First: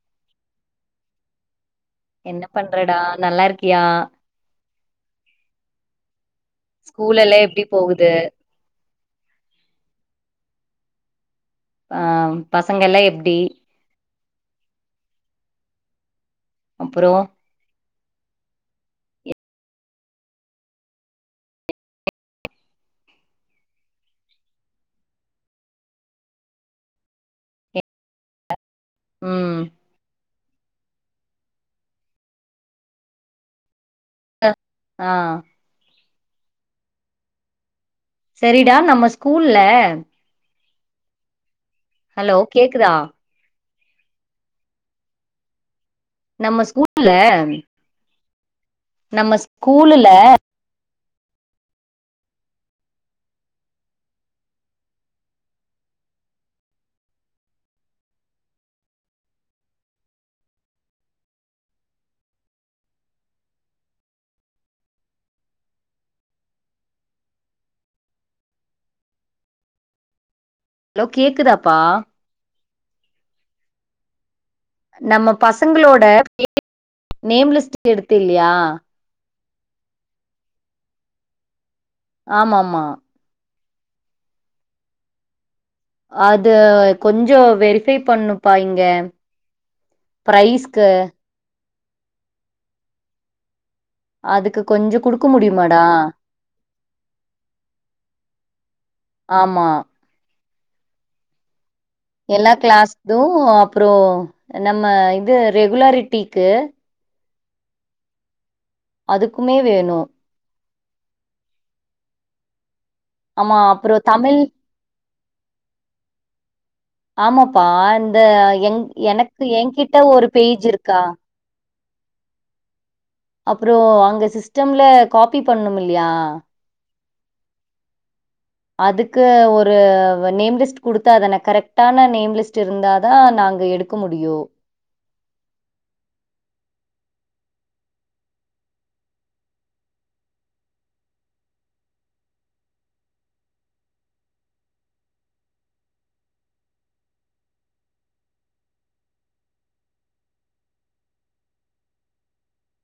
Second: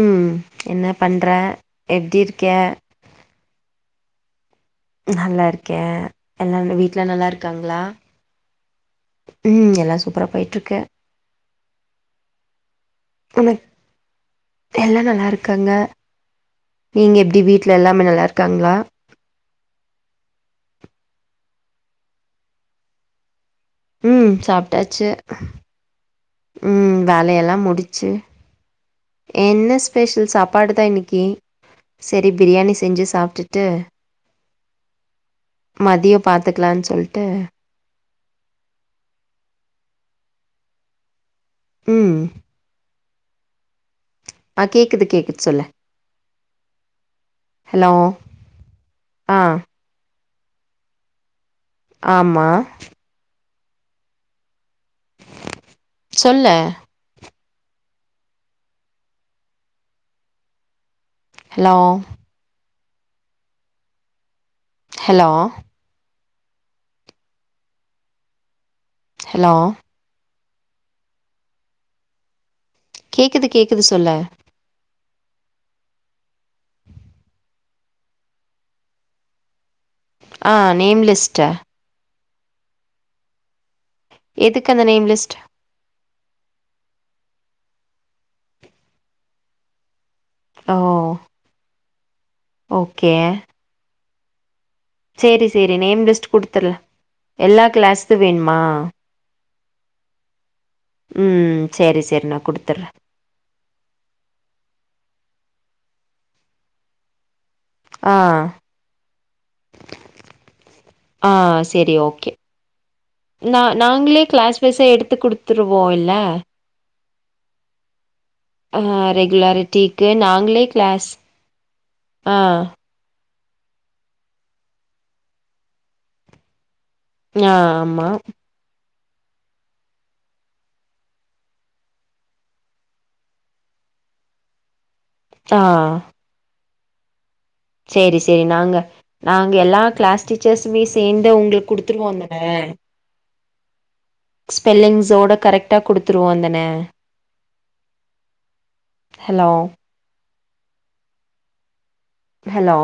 ம் என்ன பண்ற எப்டி என்ன இருக்க பண்றடா நல்லா இருக்கியா நல்லா இருக்கேன் எல்லா என்ன வீட்ல ஸ்கூல் நல்லா எல்லா எப்டி இருக்காங்களா போகுது ம் எல்லாம் சூப்பரா போய்ட்டுருக்கு அ பசங்க எல்லாம் எப்டி உனக் எல்லாம் நல்லா இருக்காங்க அப்புறோ நீங்க எப்டி வீட் ல எல்லாமே நல்லா இருக்காங்களா ம் சாப்ட்டாச்சு ம் வேலயெல்லாம் முடிச்சு ம் என்ன ஸ்பெ ஷல் சாப்பாடு தா இன்னிக்கு சரி பிரியாணி செஞ்சு சாப்ட்டுட்டு அஆன் மதியம் பாத்துக்கலானு சொல்ட்டு சரிடா நம்ம ஸ்கூல்ல ம் ஹலோ கேக்குதா ஆ கேக்குது கேக்குது சொல்லு நம்ம ஸ்கூல்ல ஹலோ நம்ம ஆ ஸ்கூல்ல ஆமா சொல்லு ஹலோ ஹலோ ஹலோ ஹலோ கேக்குதாப்பா கேக்குது கேட்குது சொல்லு நம்ம பசங்களோட நேம்லிஸ்ட் எடுத்து இல்லயா ஆ நேம் லிஸ்ட்டு ஆமா ஆமா எதுக்கு அந்த நேம் லிஸ்ட் அது கொஞ்சோ வெரிஃபை பண்ணுப்பா இங்க ஓ பிரைஸ்க்கு ஓகே அதுக்கு கொஞ்சோ குடுக்க சேரி சேரி முடியுமாடா நேம்லிஸ்ட் குடுத்துரு எல்லா கிளாஸ்த்தும் வேணுமா ஆமா ம் செரி செ எல்லா கிளாஸ்தும் அப்றோ நம்ம இது ரெகுலாரிட்டிக்கு ஆ அதுக்குமே வேணும் ஆ சேரி ஓகே ஆமா நா அப்புறோ நாங்களே தமிழ் கிளாஸ் சாக எடுத்து குடுத்துருவோ இல்ல ஆமாப்பா இந்த என் ஆ எனக்கு என்கிட்ட ரெகுலாரிட்டிக்கு ஒரு நாங்களே பேஜ் இருக்கா கிளாஸ் ஆ அப்றோ அங்க சிஸ்டம்ல காப்பி பண்ணுமில்லயா ஆ ஆமா அதுக்கு ஒரு நேம் லிஸ்ட் குடுத்தாதான கரெக்டான நேம் லிஸ்ட் இருந்தாதா நாங்க எடுக் க முடியு ஆ சேரி சேரி நாங்க நாங்க எல்லா கிளாஸ் டீச்சர்ஸுமே சேந்து உங்களுக்கு குடுத்துருவோந்தான ஸ்பெல்லிங்ஸோட கரெக்டா குடுத்துருவோதான ஹலோ ஹலோ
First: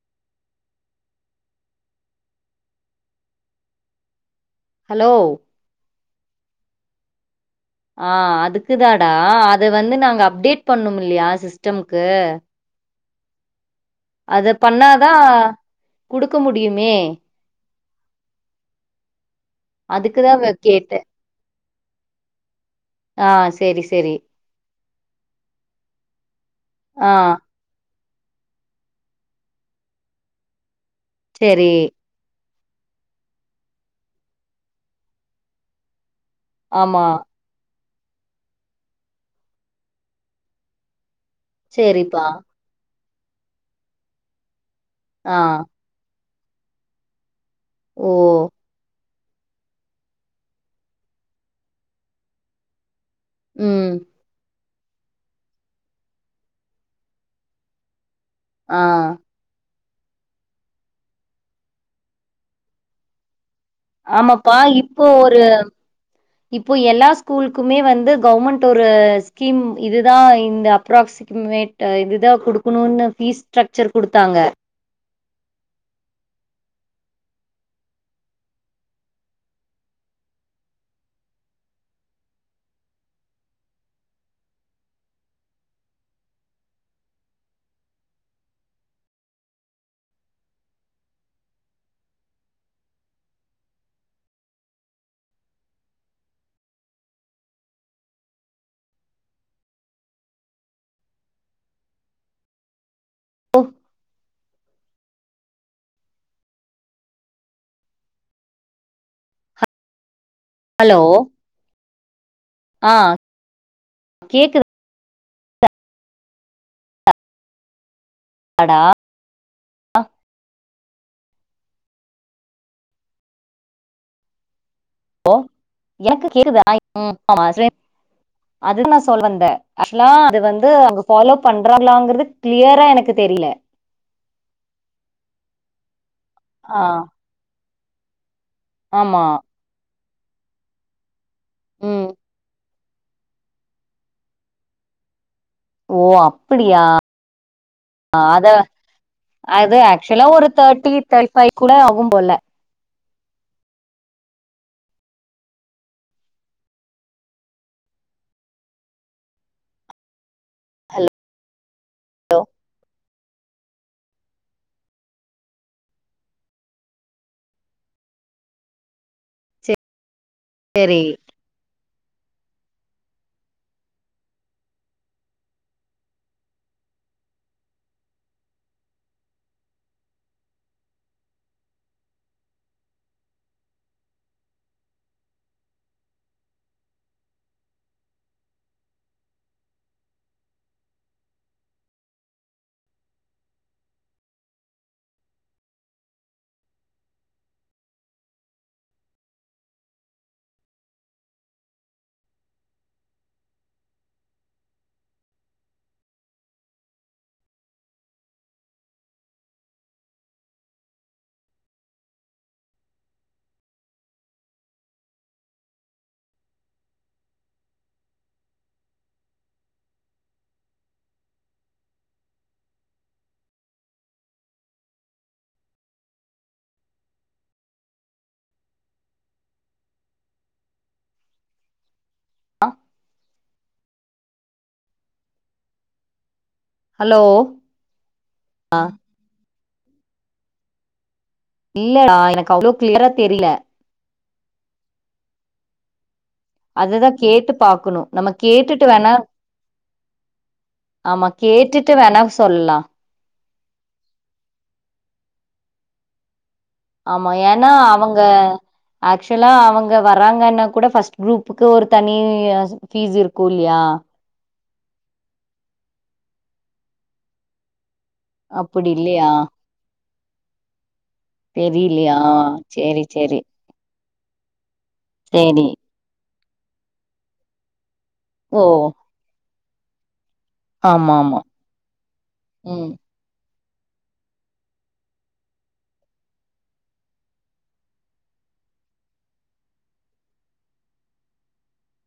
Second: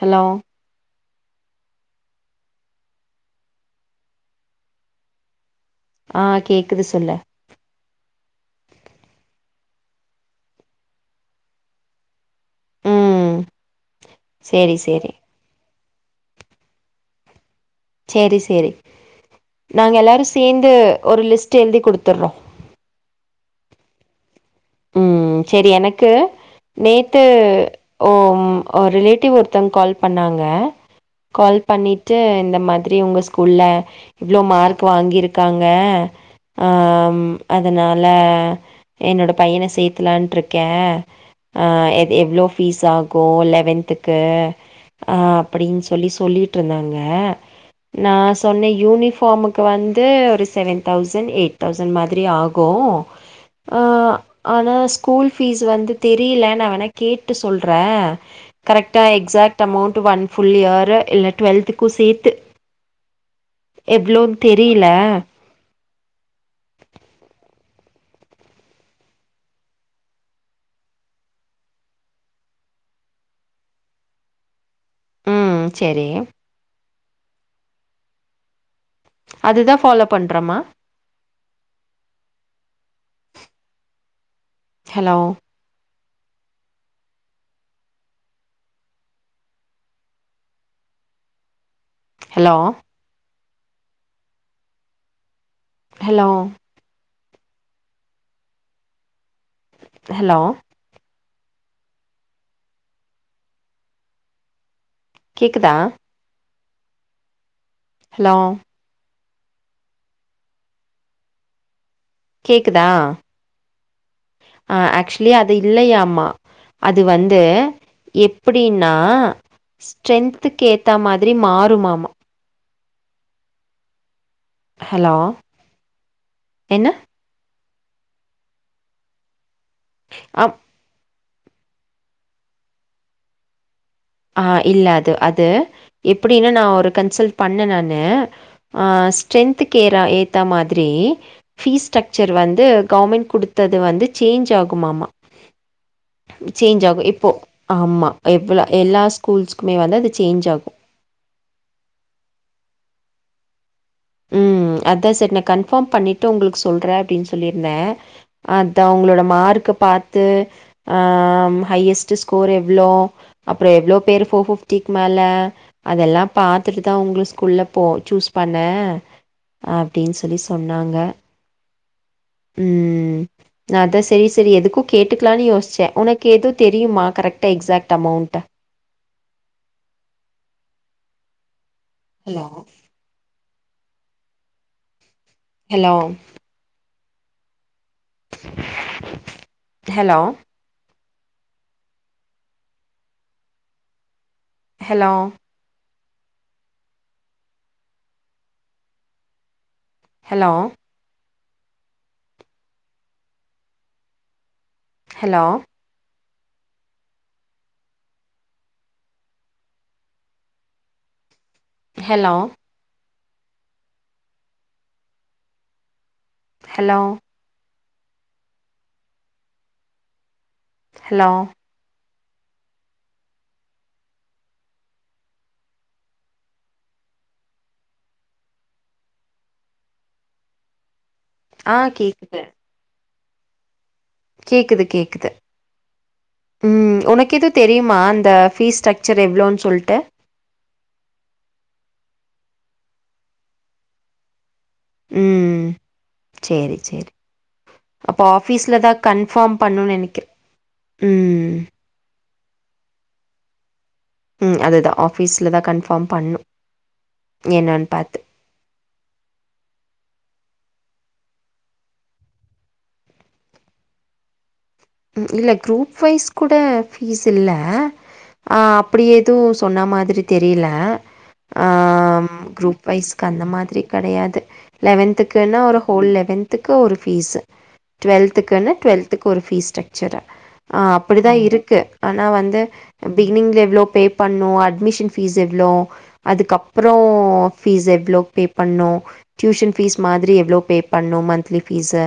ஹலோ ஹலோ ஆ கேக்குது சொல்லு ஆ அதுக்குதாடா அது வந்து நாங்க அப்டேட் பண்ணுமில்லையா சிஸ்டம்க்கு ம் அத சேரி பண்ணாதா சேரி குடுக்க முடியுமே சேரி சேரி நாங்க எல்லாரு அதுக்குதா வ சேந்து கேட் ஒரு லிஸ்ட் எழுதி குடுத்தர்றோ ஆ சேரி சேரி ம் செரி எனக்கு ஆ நேத்து ஓ ம் ரிலேட்டிவ் ஒருத்தங்க கால் பண்ணாங்க கால் சரி. பண்ணி ட்டு இந்த மாதிரி உங்க ஸ்கூல்ல இவ்ளோ மார்க் வாங்கிருக்காங்க ஆ ஆமா. அம் அதனால என்னோட பையன சேத்தலான்ட்டு இருக்கே ஆ எத் சரிப்பா. எவ்ளோ ஃபீஸ் ஆகு லெவன்துக்கு ஆ அப்பிடின் சொ சொல்லி சொல்லிட்ருந்தாங்க ஓ! நா சொன்னே யூனிஃபார்முக்கு வந்து ஒரு செவன் தௌசண்ட் எயிட் தௌசண்ட் மாதிரி ஆகு ஆ ம். ஆனா ஸ்கூல் ஃபீஸ்ஸு வந்து தெரியில நா வேணா கேட்டு சொல்ற ஆ. கரெக்டா exact amount one full year இல்ல டுவெல்த்துக்கு சேத்து எவ்ளோன்னு ஆமாப்பா தெரியல இப்போ ஒரு இப்போ எல்லா ஸ்கூலுக்குமே வந்து கவர்மெண்ட் ஒரு ஸ்கீம் இதுதா இந்த அப்ராக்ஸ் மேட்டா இதுதா குடுக்கணுன்னு ஃபீஸ் ஸ்ட்ரக்சர் குடுத்தாங்க ம் செரி அதுதா ஃபாலோ பண்றமா ஹலோ ஹலோ ஹலோ ஹலோ கேக்குதா ஹலோ ஹலோ கேக்குதா ஆ கேக்குதாடா? அ ஆக்சுவலி அது இல்லயாமா அது வந்து எப்டின்னா ஸ்ட்ரென்த்துக்கு ஏத்த மாதிரி மாறுமாமா ஹலோ [inaudible] என்ன அதுதா நா சொல் வந்த ஆக்சுவலா அது ஆ வந்து அங்க ஃபாலோ பண்றாங்களலாங்கறது க்ளியரா எனக்கு தெரியில ஆ ஆ இல்ல அது அது எப்டின்னா நா ஆ. ஒரு கன்சல்ட் பண்ணே நானு ஆ ஆமா. ஸ்ட்ரென்த்துக்கேரா ஏத்த மாத்ரி ஃபீஸ் ம். ஸ்ட்ரக்சர் வந்து கவர்மெண்ட் குடுத்தது வந்து சேஞ்ச் ஆகுமாமா ஓ! அப்படியா? சேஞ்ச் ஆகு இப்போ ஆமா அத இப்வுல எல்லா ஸ்கூல்ஸ்க்குமே வந்து அது ஆக்சுவலா சேஞ்ச் ஒரு ஆகு [unintelligible] ஃபைவ் கூட ஆகு போல ம் அதா செரி நா கன்ஃபார்ம் பண்ணிட்டு உங்ளுக்கு சொல்றே அப்டினு சொல்லியிருந்தே அது அவுங்ளோட மார்க்க பாத்து ஆ ஹையஸ்ட் ஸ்கோர் எவ்ளோ அப்றோ எவ்ளோ பேரு போர்ஃபிப்டிக்கு மேல அதெல்லா பாத்துட்டுதா உங்க ஸ்கூல்ல போ சூஸ் பண்ணே அப்டின் சொல்லி சொன்னாங்க சேரி ம் நா அதா செரி செரி எதுக்கு கேட்டுக்கலானு யோசிச்சே உனக்கு எது தெரியுமா கரெக்டா எக்ஸாக்ட் அமௌண்ட் இல்ல hello hello hello hello hello hello hello hello ஆ கேக் அ கேக்குது கேக்குது ம் ஹலோ உனக் எது தெரியுமா அந்த ஃபீஸ் ஸ்டக் சர் எவ்ளோன் சொல்ட்டு இல்லடா எனக் அவ்ளோ க்ளியரா தெரில ம் செரி அதுதா செரி கேட்டு பாக்கணு அப்ப நம்ம கேட்டுட்டு ஆஃபீஸ்லதா வேணா கன்ஃபார்ம் பண்ணு நினைக்கிறே ஆமா கேட்டுட்டு வேணா சொல்லலா ம் அதுதா ஆஃபீஸ்லதா கன்ஃபார்ம் பண்ணு ஆமா ஏனா என்னன்னு பாத்து அவங்க ஆக்சுவலா அவங்க வராங்கனா கூட ஃபர்ஸ்ட் குரூப்புக்கு ஒரு தனி ஃபீஸ் இருக்கு இல்லியா இல்ல குரூப் வைஸ் கூட ஃபீஸ் இல்ல அப்படி அப்டி இல்லையா எதும் சொ சொன்னா மாதிரி தெரியல ஆ தெரிலையா குரூப் சேரி வைஸ்க்கு சேரி அந்த மாதிரி கெடயாது லெவன்த்துக்குனா சேரி ஒரு ஹோல் லெவன்த்துக்கு ஒரு ஃபீஸூ ஓ டு்வெல்த்துக்குனு டு்வெல்த்துக்கு ஒரு ஃபீஸ் ஸ்டரக்சரு ஆ ஆமா அப்டிதா ஆமா இருக்கு ஆனா வந்து ம் பிகினிங்ல எவ்ளோ பே பண்ணு அட்மிஷன் ஃபீஸ் எவ்ளோ அதுக்கப்புறொ ஃபீஸ் எவ்ளோ பே பண்ணு டியூஷன் ஃபீஸ் மாதிரி எவ்ளோ பே பண்ணு மந்த்லி ஃபீஸு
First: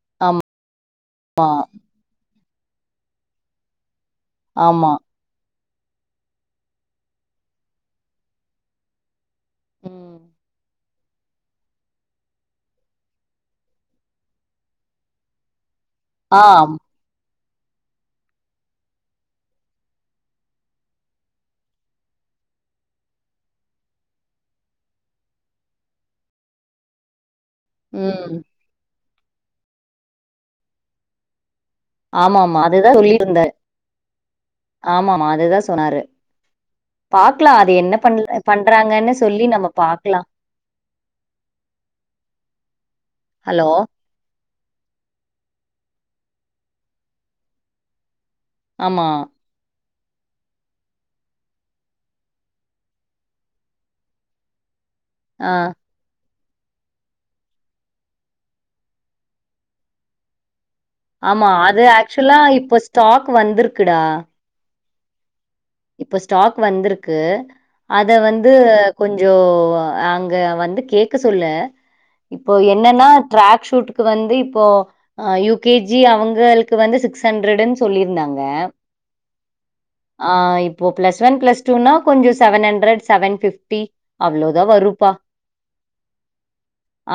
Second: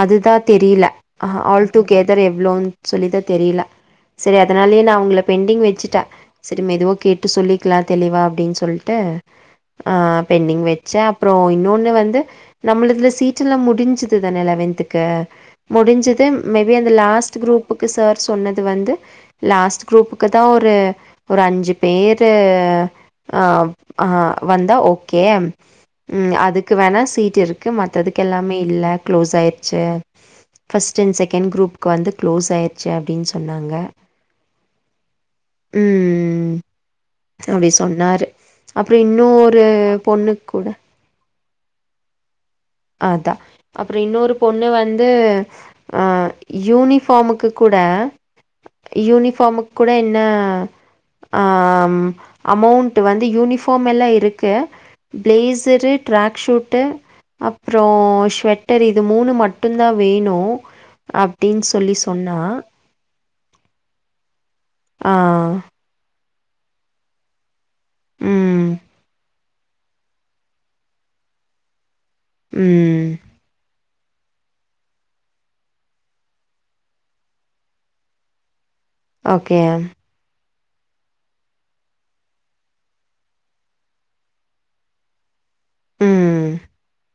அதுதா ஆமா தெரியல ஹ ஆல் டு கெதர் எவ்ளோன் சொல்லிதா தெரியல சரி அதனாலயே ஆமா நா உங்கள பென்டிங் வெச்சுட்ட சரி மெதுவா கேட்டு சொல்லிக்லா தெளிவா அப்டின் சொல்ட்டு ஆ ம் பென்டிங் வெச் ச்ச அப்றோ இன்னொன்னு வந்து நம்ளதுல சீட்லா முடிஞ்சுது தானே லெவன்த்துக்கு முடிஞ்சது ஆ மே பி அந்த லாஸ்ட் குரூப்புக்கு சார் சொன்னது வந்து லாஸ்ட் குரூப்க்குதா ஒரு ஒரு அஞ்சு பேரு ஆ ஆ வந்தா ஓகே ம் அதுக்கு வேணா சீட் இருக் மத்ததுக் ம் எல்லாமே இல்ல க்ளோஸ் ஆயிருச்சு ஃபஸ்ட் அண்ட் செகண்ட் க்ரூப் கு வந்து ஆமா க்ளோஸ் ஆமா ஆயிடுச்சு அதுதா அப்டின்னு சொல்லிருந்தா சொன்னாங்க ஆமாமா அதுதா சொன்னாரு ம் பாக்கலா அப்டி அது என்ன பண் சொன்னாரு அப்புறம் பண்றாங்கன்னு இன்னும் சொல்லி ஒரு நம்ம பாக்கலா பொண்ணுக்கு கூட அதா ஹலோ? அப்பறோ இன்னொரு பொண்ணு வந்து ஆ யூனிஃபாமுக்கு கூட ஆமா. யூனிஃபாமுக் கூட என்ன ஆ அமௌண்ட்டு வந்து யூனிஃபார்ம் மேல்லா இருக்கு ஆ. பிளேசரு ட்ராக்க்ஷூட்டு அப்பறோ ஷவெட்டர் இது மூணு மட்டுதா வேணு ஆமா அது ஆக்சுவலா இப்ப ஸ்டாக் வந்துருக்குடா ஆ இப்போ ஸ்டாக் வந்திருக்கு அத வந்து ம். கொஞ்ச அங் ந்த வந்து கேட்க சொல்லு இப்போ என்னன்னா ம். டிராக் ஷூட்டு்க் வந்து இப்போ ஆ யு கே ஜி அவங்களுக்கு வந்து சிக்ஸ் ஹண்ட்ரடுன்னு சொல்லியிருந்தாங்க ஓகே ஆ இப்போ பிளஸ் ஒன் பிளஸ் டூனா கொஞ்ச செவன் ஹண்ட்ரட் செவன் ஃபிப்டி அவ்ளோதா வருப்பா ம்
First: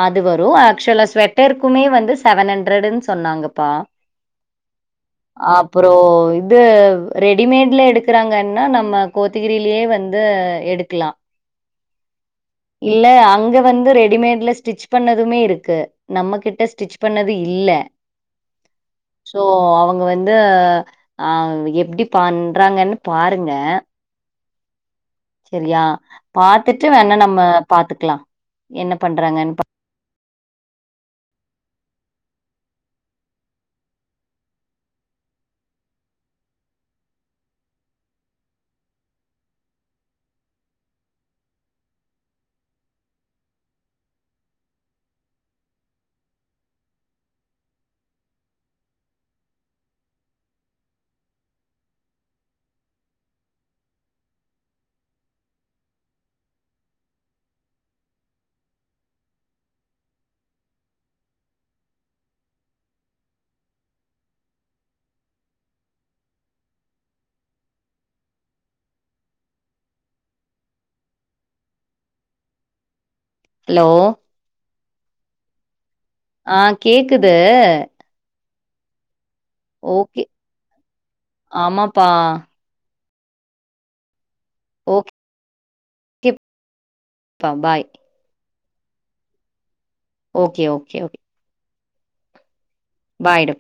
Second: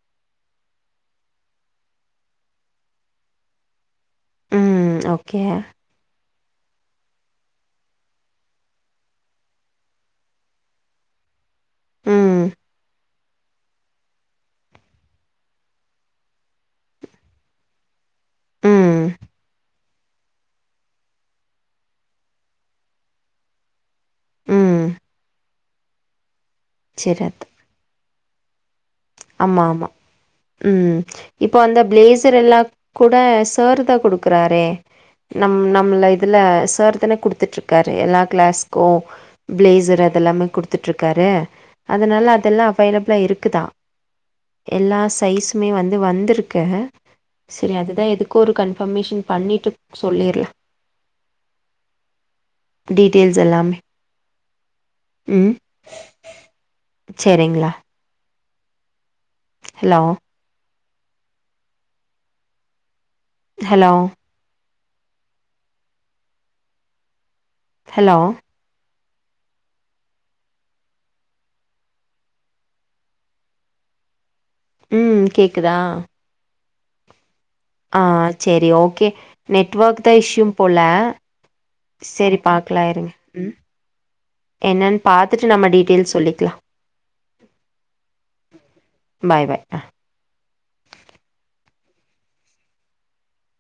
அது வரு ஆக்சுவல ஸ்வெட்டருக்குமே வந்து செவன் ஹண்ட்ரடுன்னு சொன்னாங்கப்பா ம். ஓகே அப்பரோ இது ரெடிமேட்ல எடுக்கறாங்க அந் என்ன நம்ம கோத்தகிரிலயே வந்து எடுக்கலா ம் இல்ல அங்க வந்து ரெடிமேட்ல ஸ்டிச் பண்ணதுமே இருக்கு நம்ம கிட்ட ஸ்டிச் பண்ணது இல்லே ம். சோ அவங்க வந்து வந்து ஆ எப்புடி பண்றாங்கன்னு பாருங்க ம். செரியா பாத்துட்டு வேணா சரி நம்ம அதான். பாத்துக்கலா ஆமா ஆமா ம் இப்போ அந்த பிளேசர் எல்லா கூட சாரு தா குடுக்குறாரே நம் நம்மள இதுல சார் தானே குடுத்துட்டு இருக்காரு எல்லா கிளாஸ்கு பிளேசர் அதெல்லாமே குடுத்துட்டுருக்காரு அதனாலே அதெல்லா அவைலபிளா இருக்குதா எல்லா சைஸுமே வந்து வந்திருக்கு சேரி அதுதா எதுக்கோ ஒரு கன்பர்மேஷன் பண்ணிட்டு சொல்லிடல டீட்டெயில்ஸ் எல்லாமே ம் செரிங்களா ஹலோ ஹலோ ஹலோ ஹலோ ம் கேக்குதா ஆ கேக்குது ஆ சேரி ஓகே நெட்வொர்க் தா ஓகே. இஷ்யூு போல ஆமாப்பா. சேரி பா ல்லாயிருங்க ம் என்னன்னு பாத்துட்டு நம்ம டீட்டெயில்ஸ் சொல்லிக்கலா பப்பாய் bye bye okay okay okay bye டா